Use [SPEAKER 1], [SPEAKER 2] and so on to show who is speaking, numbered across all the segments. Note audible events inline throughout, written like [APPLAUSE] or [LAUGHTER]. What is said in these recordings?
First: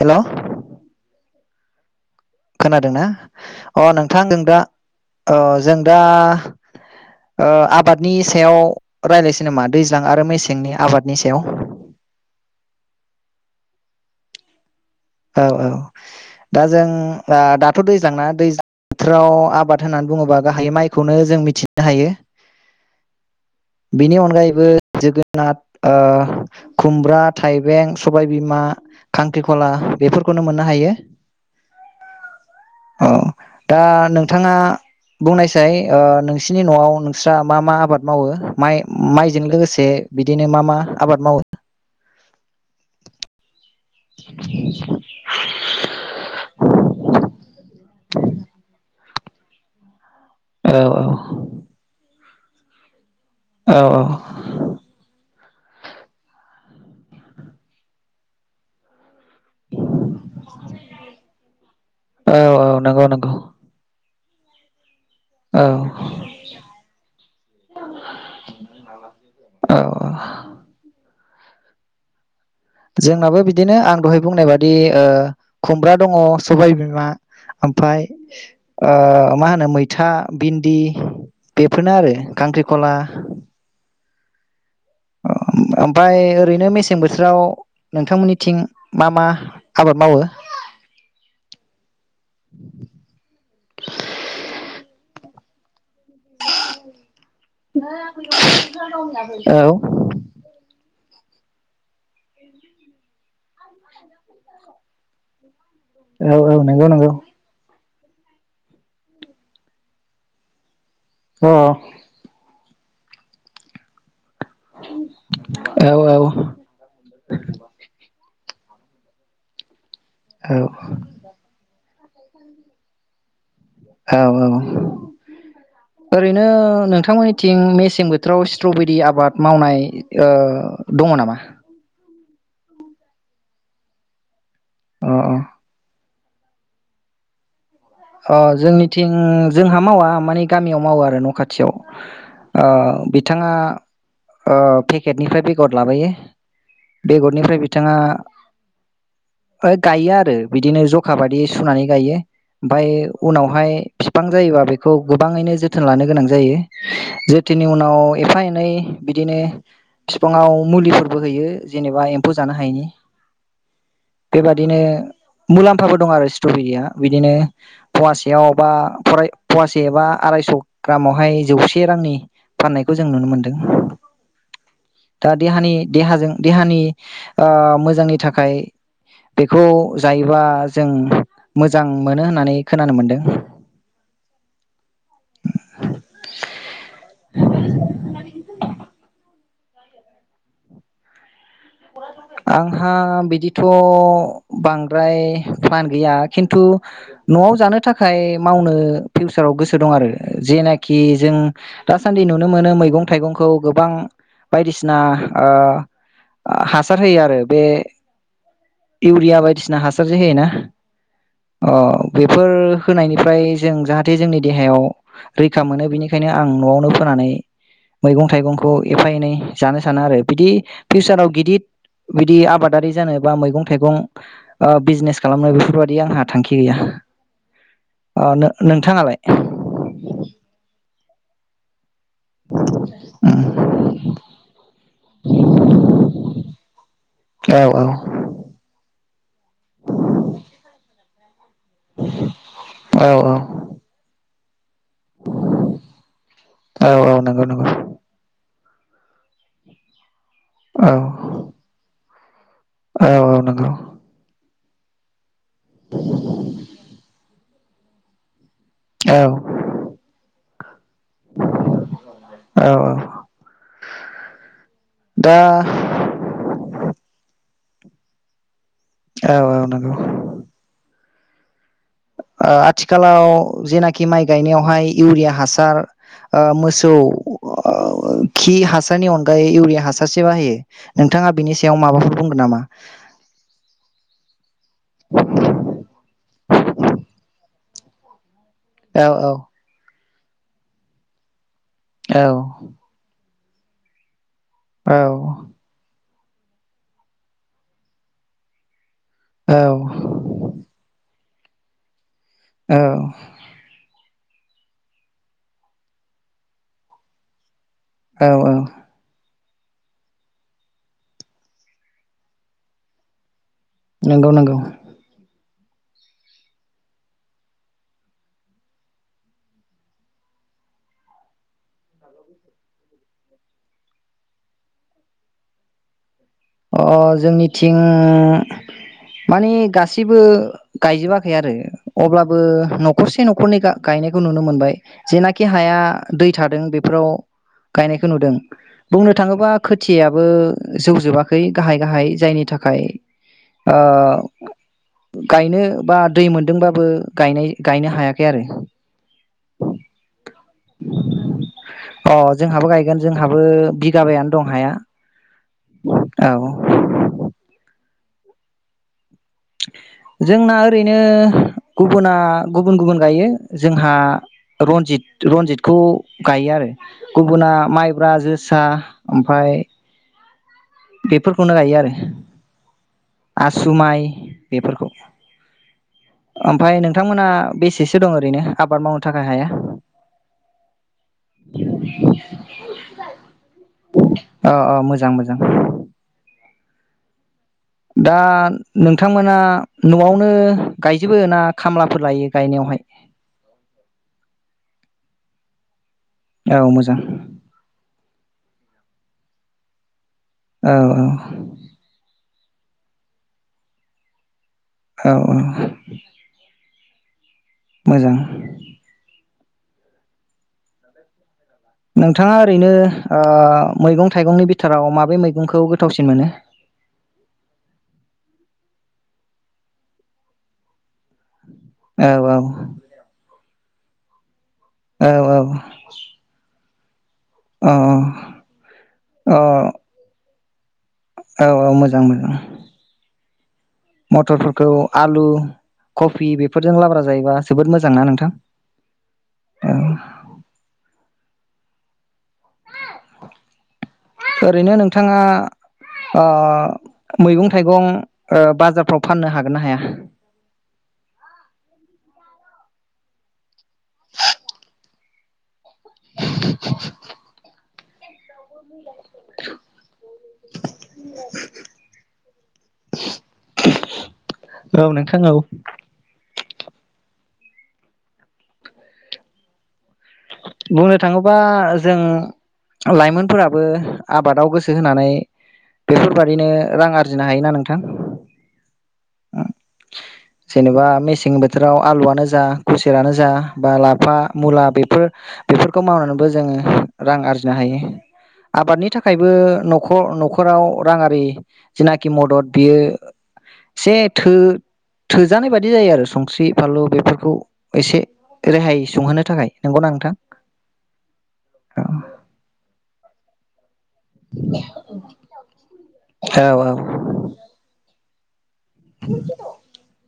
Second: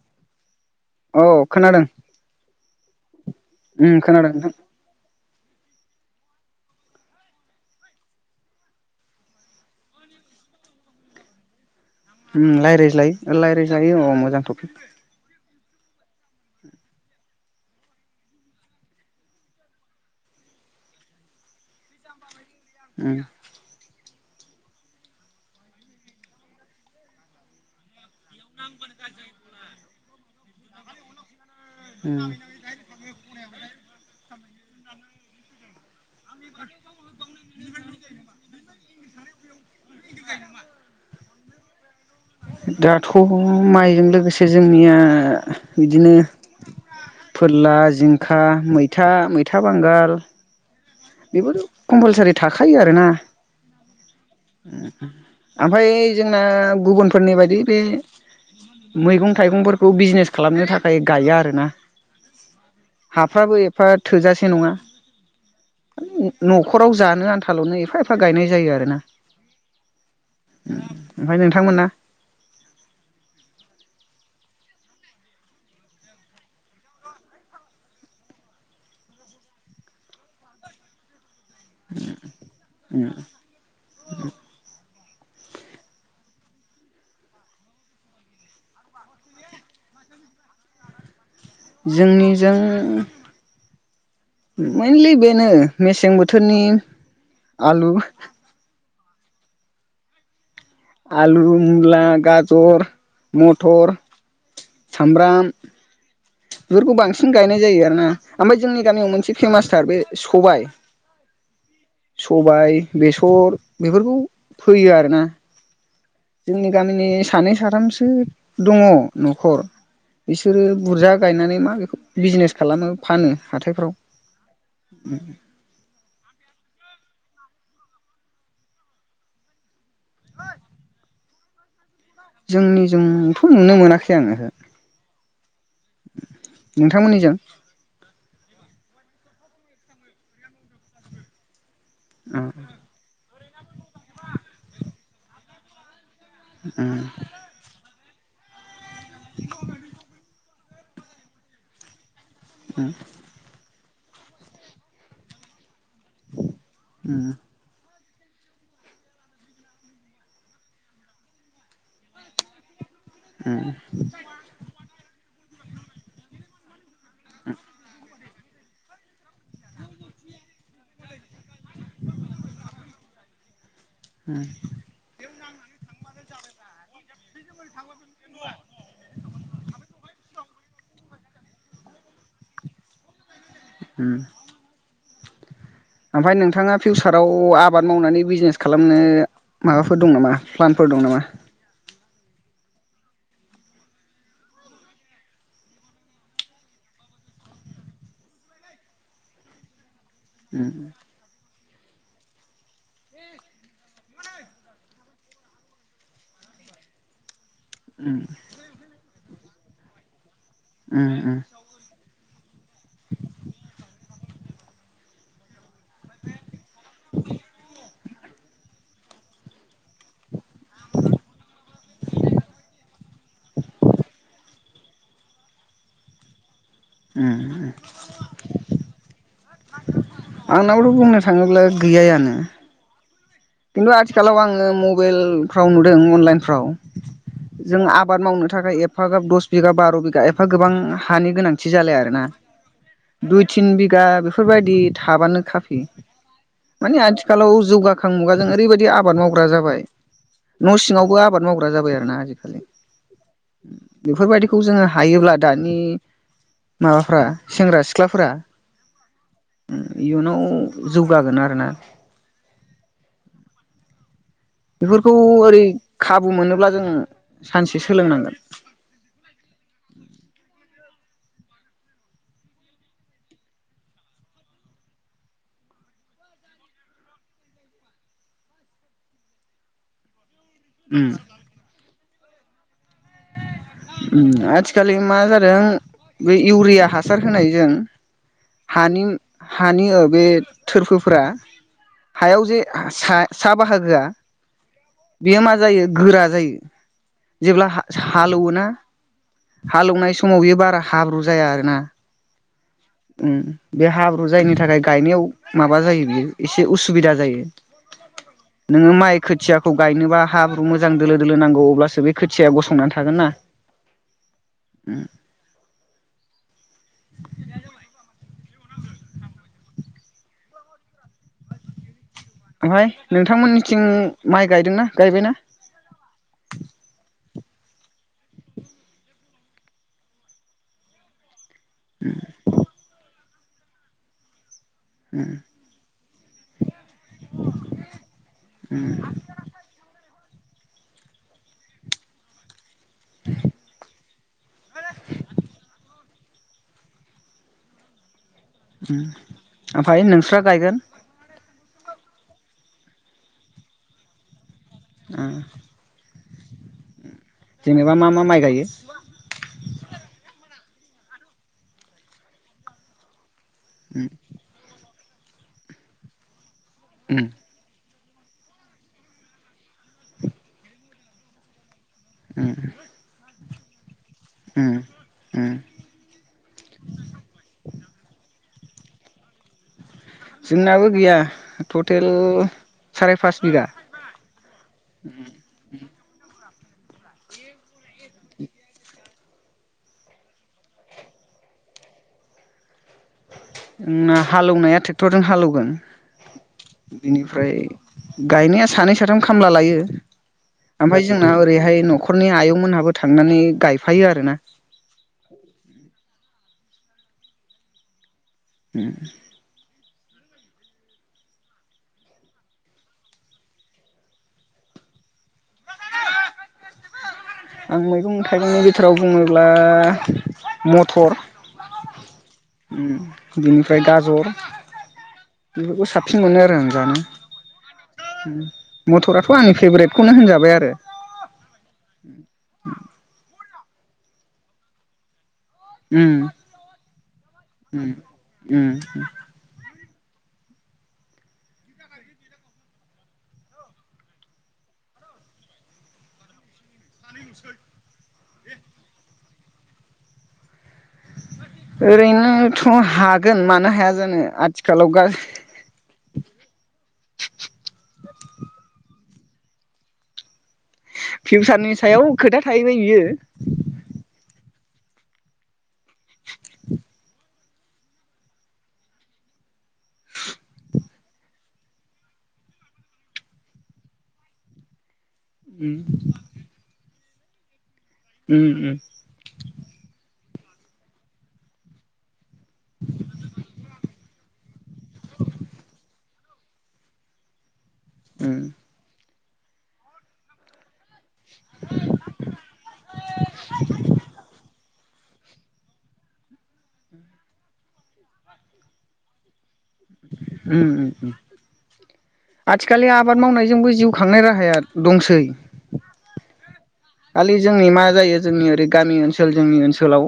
[SPEAKER 1] Hello
[SPEAKER 2] औ खोनादों
[SPEAKER 1] खोनादों ना अ
[SPEAKER 2] उम
[SPEAKER 1] नोंथां
[SPEAKER 2] खोनादों
[SPEAKER 1] नोंदा जों दा ओ आबादनि सायाव रायज्लायसै नामा दैज्लां आरो मेसेंनि आबादनि सायाव
[SPEAKER 2] रायज्लायलाय ओ रायज्लायज्लायो अ मोजां थफिक
[SPEAKER 1] औ औ दा जों दा दा थ' दैज्लांना दैज्लां बोथोराव आबाद होननानै बुङोबा गाहायै माइखौनो जों मिथिनो हायो
[SPEAKER 2] उम
[SPEAKER 1] बिनि अनगायैबो जोगोनार ओ खुमब्रा थाइबें सबायबिमा खांख्रिखला बेफोरखौनो मोननो हायो
[SPEAKER 2] [UNINTELLIGIBLE]
[SPEAKER 1] थांङा बुंनायसाय ओ नोंसिनि न'आव नोंस्रा मा मा आबाद मावो माइ माइजों लोगोसे से बिदिनो मा मा आबाद मावो
[SPEAKER 2] दाथ' माइजों लोगोसे जोंनिया बिदिनो फोरला जिं खा मैथा मैथा बांगाल
[SPEAKER 1] औ
[SPEAKER 2] बेफोरो कम्पालसारि थाखायो आरोना
[SPEAKER 1] औ
[SPEAKER 2] [UNINTELLIGIBLE] आमफाय जोंना गुबुनफोरनि बायदि बे मैगं थाइगंफोरखौ बिजनेस खालामनो थाखाय गाया आरोना
[SPEAKER 1] औ औ नंगौ नंगौ
[SPEAKER 2] हाफ्राबो एफा थोजासे नङा
[SPEAKER 1] औ
[SPEAKER 2] न'खराव जानो आनथाल'नो एफा एफा गायनाय जायो आरोना
[SPEAKER 1] औ
[SPEAKER 2] ओमफाय नोंथांमोना
[SPEAKER 1] जोंनाबो बिदिनो आं दहाय बुंनाय बादि ओ खुमब्रा दङ सबाय बिमा ओमफ्राय ओ मा होनो मैथा भिन्दि बेफोरनो आरो खांख्रिखला ओम ओमफाय ओरैनो मेसें बोथोराव नोंथांमोननिथिं मा मा आबाद मावो?
[SPEAKER 2] जोंनिजों मैइनलि बेनो मेसें बोथोरनि आलु
[SPEAKER 1] [UNINTELLIGIBLE] औ
[SPEAKER 2] आलु मुला गाजर मटर सामब्राम
[SPEAKER 1] औ औ नंगौ
[SPEAKER 2] बेफोरखौ
[SPEAKER 1] नंगौ
[SPEAKER 2] बांसिन गायनाय जायो आ नो ओमफाय जोंनि गामियाव मोनसे फेमासथार बे सबाइ
[SPEAKER 1] अ
[SPEAKER 2] सबाइ बेसर बेफोरखौ फोयो आरोना
[SPEAKER 1] औ औ
[SPEAKER 2] जोंनि गामिनि सानै साथामसो दङ' न'खर
[SPEAKER 1] औ
[SPEAKER 2] इसोरो बुरजा मा बेखौ बिजनेस खालामो फानो। हाथायफ्राव
[SPEAKER 1] औ औ ओरैनो नों थांमोननिथिं मेसें बोथोराव स्ट्र'बेरि आबाद मावनाय ओ दङ' नामा? [INAUDIBLE]
[SPEAKER 2] जोंनि जोंथ' नुनो मोनाखै आं ओहो।
[SPEAKER 1] अ अ
[SPEAKER 2] नोंथांमोननिजों
[SPEAKER 1] अ जोंनिथिं जोंहा मावा मानि गामियाव मावोआरो न' खाथियाव।
[SPEAKER 2] उम
[SPEAKER 1] ओ बि थाङा ओ पेकेटनिफ्राय बेगर लाबोयो।
[SPEAKER 2] उम
[SPEAKER 1] बेगरनिफ्राय बिथाङा ओ गायोआरो। बिदिनो ज'खा बादियै सुनानै गायो। ओमफाय उनावहाय फिफां जायोबा बेखौ गोबाङैनो जो थोन लानो गोनां जायो
[SPEAKER 2] उम
[SPEAKER 1] जोथोननि उनाव। एफा एनै बिदिनो फिफाङाव मुलिफोरबो होयो जेनेबा एम्फौ जानो हायिनि।
[SPEAKER 2] उम
[SPEAKER 1] बेबादिनो मुलाम्फाबो दंआरो स्ट्रबेरिया बिदिनो फुवासेयाव बा फराय फुवासे एबा आरायस' ग्रामावहाय जौसे रांनि फाननायखौ जों नुनो मोनदों
[SPEAKER 2] उम
[SPEAKER 1] दा देहानि देहाजों देहानि ओ मोजांनि थाखाय बेखौ जायोबा जों। मोजां मोनो होन नानै खोनानो मोनदों।
[SPEAKER 2] ओमफाय नोंथाङा फिउसाराव आबाद मावनानै बिजनेस खालामनो माबाफोर दं नामा प्लानफोर दं नामा?
[SPEAKER 1] आंहा बिदिथ' बांद्राय प्लान गैया खिन्थु न'आव जानो थाखाय मावनो फिउसाराव गोसो दं आरो। ओ
[SPEAKER 2] उम
[SPEAKER 1] जेनाखि जों। दासान्दि नुनो मोनो मैगं थाइगंखौ गोबां बायदिसिना ओ हा सार होयोआरो। बे
[SPEAKER 2] उम
[SPEAKER 1] इउरिया बाय बिदिसिना हासार जे होयोना।
[SPEAKER 2] उम उम
[SPEAKER 1] अ बेफोर होनायनिफ्राय जों जाहाथे जोंनि देहायाव [INAUDIBLE] रैखा मोनो बेनिखायनो आं न'आवनो फोनानै। मैगं थाइगंखौ एफा एनै जानो। सानो आरो बिदि फिउसाराव गिदिर। बिदि आबादारि जानो बा मैगं थाइगं बिजनेस खालामनो बेफोर बायदि आंहा थांखि। गैया
[SPEAKER 2] उम
[SPEAKER 1] अ नोंथाङालाय।
[SPEAKER 2] आंनाबोथ' बुंनो थाङोब्ला। गैयानो।
[SPEAKER 1] औ
[SPEAKER 2] खिन्थु आथिखालाव आङो मबाइलफ्राव नुदों अनलाइनफ्राव जों
[SPEAKER 1] औ
[SPEAKER 2] आबाद मावनो थाखाय एप एफाग्राब दस बिगा बार' बिगा एफा गोबां हानि गोनांथि जालाय आरोना
[SPEAKER 1] औ
[SPEAKER 2] दुइ तिन बिगा। बेफोरबायदि। थाबानो खाफै
[SPEAKER 1] औ
[SPEAKER 2] माने
[SPEAKER 1] औ नंगौ
[SPEAKER 2] आथिखालाव
[SPEAKER 1] नंगौ
[SPEAKER 2] जौगाखां। मुगाजों ओरैबायदि आबाद मावग्रा जाबाय। न'
[SPEAKER 1] औ
[SPEAKER 2] सिङावबो आबाद मावग्रा जाबाय आरोना आजि खालि।
[SPEAKER 1] औ औ नोंगौ।
[SPEAKER 2] खौ जोङो हायोब्ला दानि माबाफ्रा सेंग्रा सिख्लाफोरा।
[SPEAKER 1] औ
[SPEAKER 2] इयुनाव। जौगागोन आरोना।
[SPEAKER 1] औ औ
[SPEAKER 2] बेफोरखौ
[SPEAKER 1] दा
[SPEAKER 2] ओरै खाबु मोनोब्ला जोङो। सानसे सोलोंनांगोन।
[SPEAKER 1] औ औ नोंगौ। ओ आथिखालाव जेनाखि माइ गायनायावहाय इउरिया हासार ओ मोसौ ओ खि हासारनि अनगायै इउरिया हासारसो बाहायो।
[SPEAKER 2] उम
[SPEAKER 1] नोंथाङा बिनि सायाव माबाफोर बुंगोन नामा?
[SPEAKER 2] आथिखालनि मा जादों बे इउरिया हासार होनायजों हानि
[SPEAKER 1] औ
[SPEAKER 2] हानि ओ बे थोरफोफोरा हायाव जे सा सा बाहागोआ
[SPEAKER 1] औ
[SPEAKER 2] बेयो मा जायो गोरा जायो जेब्ला हा हालौवोना
[SPEAKER 1] औ
[SPEAKER 2] हालौनाय समाव बेयो बारा हाब्रु जाया आरो ना। उम बे हाब्रु जायनि थाखाय गायनायाव माबा जायो बियो एसे उसुबिदा जायो।
[SPEAKER 1] औ औ
[SPEAKER 2] नोङो माइ खोथिया खौ गायनोबा हाब्रु मोजां दोलो दोलो नांगौ अब्लासो बे खोथिया गसंनानै थागोन ना।
[SPEAKER 1] नोंगौ नोंगौ।
[SPEAKER 2] [UNINTELLIGIBLE] ओमफाय नोंथांमोननिथिं माइ गायदोंना गायबायना?
[SPEAKER 1] अ' जोंनिथिं मानि गासैबो गायजोबाखै आरो। अब्लाबो न'खरसे न' न'खरनै गा-गायनायखौ नुनो मोनबाय। जेनाखि हाया दै थादों बेफोराव गायनायखौ नुदों बुंनो थाङोबा खोथियाया बो जौजोबा खै गाहाय गाहाय जायनि था खाय ओ गायनो बा दै मोनदोंबाबो गायनाय गायनो हायाखै आरो।
[SPEAKER 2] उम ओमफाय नोंस्रा गायगोन?
[SPEAKER 1] अ' जोंहाबो गायगोन जोंहाबो बिगाबायानो दं हाया।
[SPEAKER 2] उम।
[SPEAKER 1] औ।
[SPEAKER 2] जेनेबा मा मा माइ गायो?
[SPEAKER 1] जोंना ओरैनो ओ गुबुना गुबुन गुबुन गायो। जोंहा रन्जित रनजितखौ गायो आरो। गुबुना माइ ब्रा जोसा ओमफ्राय बेफोरखौनो गायो आरो।
[SPEAKER 2] ओम।
[SPEAKER 1] आसु माइ। बेफोरखौनो ओमफ्राय नोंथांमोना बेसेसो दं ओरैनो? आबाद मावनो थाखाय हाया।
[SPEAKER 2] जोंनाबो गैया टटेल साराय पास बिगा।
[SPEAKER 1] अ मोजां मोजां दा नोंथांमोना न'आवनो गायजोबो ना खामलाफोर लायो गायनायावहाय?
[SPEAKER 2] जोंना हालौवनाया ट्रेक्टरजों हालेवगोन
[SPEAKER 1] औ मोजां
[SPEAKER 2] बेनिफ्राय गायनाया सानै सो साथाम खामला लायो।
[SPEAKER 1] औ
[SPEAKER 2] ओमफ्राय जोंना ओरैहाय न'खर न'खरनि आयं मोनहाबो थांनानै गायफायो आरो ना।
[SPEAKER 1] औ औ। मोजां।
[SPEAKER 2] उम
[SPEAKER 1] नोंथांङा ओरैनो ओ मैगं थाइगंनि बिथोराव माबे मैगंखौ गोथावसिन मोनो?
[SPEAKER 2] आं मैगं थाइगंनि बिथोराव बुङोब्ला म थर
[SPEAKER 1] औ औ
[SPEAKER 2] ओम ओम। ओमफ्राय गाजर।
[SPEAKER 1] औ
[SPEAKER 2] बेफोरखौ साबसिन मोनो आरो आंङो। जानो।
[SPEAKER 1] अ
[SPEAKER 2] मटराथ'
[SPEAKER 1] अ
[SPEAKER 2] आंनि फेभरेटखौनो होनजाबाय आरो।
[SPEAKER 1] औ औ मथरफोरखौ आलु
[SPEAKER 2] उम
[SPEAKER 1] कफि बेफोरजों लाब्रा जायोबा जोबोद
[SPEAKER 2] उम
[SPEAKER 1] मोजांना नोंथां?
[SPEAKER 2] उम
[SPEAKER 1] औ। ओरैनो नोंथांङा ओ मैगं थाइगं ओ बाजारफोराव फाननो हागोन ना हाया?
[SPEAKER 2] ओरैनो थ' हागोन मानो हाया जानो आथिखालाव गा
[SPEAKER 1] [INAUDIBLE]
[SPEAKER 2] [INAUDIBLE]
[SPEAKER 1] [INAUDIBLE]
[SPEAKER 2] फिउचारनि सायाव खोथा थाहैबाय बियो।
[SPEAKER 1] औ नोंथां औ।
[SPEAKER 2] [INAUDIBLE]
[SPEAKER 1] बुंनो थांङोबा जों लाइमोनफोराबो आबादाव गोसो होनानै
[SPEAKER 2] उम
[SPEAKER 1] बेफोरबायादिनो रां आर जिनो हायोना नोंथां।
[SPEAKER 2] उम उम।
[SPEAKER 1] जेनेबा मेसें बोथोराव आलुआनो जा खुसेरानो जा बा लाफा मुला बेफोर बेफोरखौ मावनानैबो जों रां आरजिनो हायो।
[SPEAKER 2] उम
[SPEAKER 1] आबादनि थाखाय बो न'खर न'खराव रांङा जेनाखि मदद बियो एसे थो थोजानाय बायदि जायो आरो संख्रि फानलु बेफोरखौ एसे रेहाय सुंहोनो थाखाय नंगौना। नोंथां
[SPEAKER 2] उम उम उम आथिखालनि आबाद मावनायजोंबो जिउ खांनाय राहाया दंसै।
[SPEAKER 1] औ
[SPEAKER 2] खालि जोंनि मा जायो जोंनि ओरै गामि ओनसोल जोंनि ओनसोलाव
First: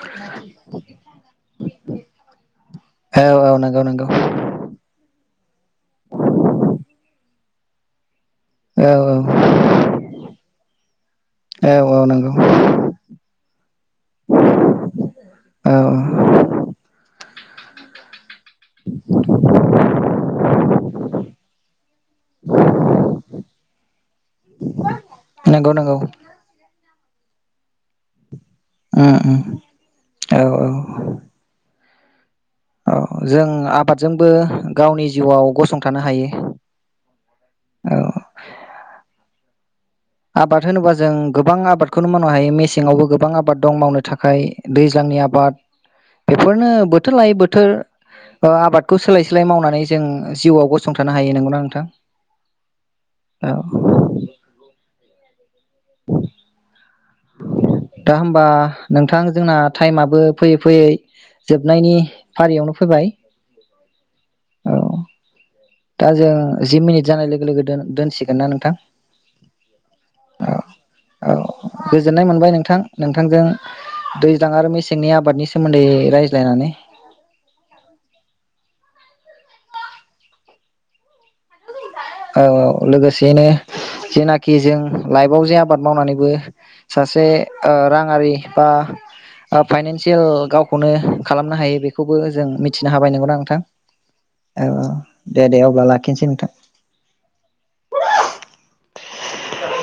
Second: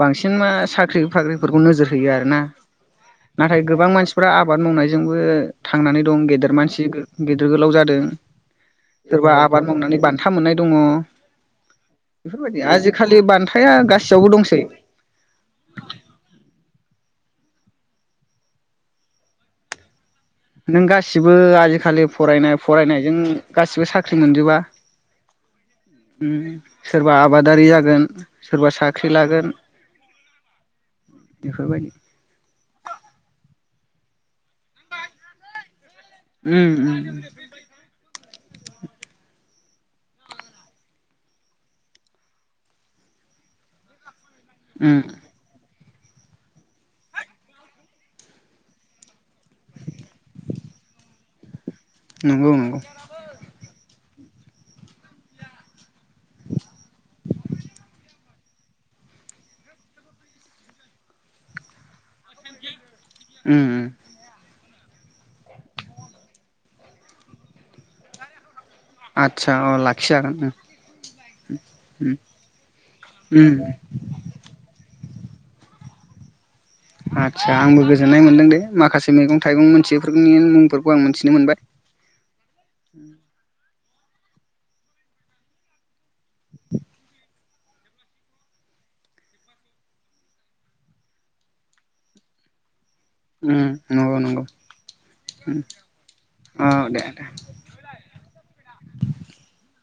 [SPEAKER 2] बांसिन मा साख्रि बाख्रिफोरखौ नोजोर होयो आरोना
[SPEAKER 1] औ औ
[SPEAKER 2] नाथाय
[SPEAKER 1] नंगौ
[SPEAKER 2] गोबां
[SPEAKER 1] नंगौ
[SPEAKER 2] मानसिफ्रा आबाद मावनायजोंबो थांनानै दं गेदेर मानसि गोलाव जादों।
[SPEAKER 1] औ
[SPEAKER 2] सोरबा आबाद मावनानै बान्था मोननाय दङ।
[SPEAKER 1] औ औ नंगौ
[SPEAKER 2] बेफोरबायदि आजिखालि बान्थाया गासियावबो दंसै।
[SPEAKER 1] औ औ [UNINTELLIGIBLE]
[SPEAKER 2] नों गासिबो आजिखालि फरायनाय फरायनायजों गासिबो साख्रि मोनजोबा
[SPEAKER 1] नंगौ नंगौ
[SPEAKER 2] उम सोर बा आबादारि जागोन सोरबा साख्रि
[SPEAKER 1] उम उम
[SPEAKER 2] लागोन
[SPEAKER 1] औ औ
[SPEAKER 2] बेफोरबायदि
[SPEAKER 1] औ जों आबादजोंबो गावनि जिउआव गसं
[SPEAKER 2] उम उम [INAUDIBLE]
[SPEAKER 1] औ आबाद होनोबा जों गोबां आबादखौनो मावनो हायो मेसेंआवबो गोबां आबाद दं मावनो थाखाय खाय
[SPEAKER 2] उम
[SPEAKER 1] दैज्लांनि आबाद बेफोरनो बोथोर लायै बोथोर आबादखौ सोलाय सोलाय मावनानै जों जिउआव गसंथानो हायो नंगौना नोंथां।
[SPEAKER 2] नंगौ नंगौ।
[SPEAKER 1] औ [INAUDIBLE] दा होमबा नोंथां जोंना टाइमाबो फैयै फैयै जोबनायनि फारियावनो फैबाय।
[SPEAKER 2] उम उम।
[SPEAKER 1] औ दा जों जि मिनिट जानाय लोगो लोगो दोनसिगोन ना नोंथां?
[SPEAKER 2] आदसा अ लाखिजागोन।
[SPEAKER 1] औ गोजोननाय मोनबाय नोंथां जोंनि आबादनि सोमोन्दै रायज्लायनानै
[SPEAKER 2] आदसा आंबो गोजोननाय मोन्दों दे माखासे मैगं थाइगं मोनथियिफोरनि मुंफोरखौ आं मिथिनो मोनबाय
[SPEAKER 1] औ लोगोसेयैनो जेनाखि जों लाइफआव जे आबाद मावनानैबो सासे ओ राङारि ओ बा फाइनन्सियेल गावखौनो खालामनो हायो बेखौबो जों मिथि मिथिनो हाबाय नंगौनाा
[SPEAKER 2] उम
[SPEAKER 1] नोंथां।
[SPEAKER 2] नंगौ नंगौ
[SPEAKER 1] औ दे दे
[SPEAKER 2] उम
[SPEAKER 1] अब्ला लाखिनोसै नोंथां।
[SPEAKER 2] [INAUDIBLE]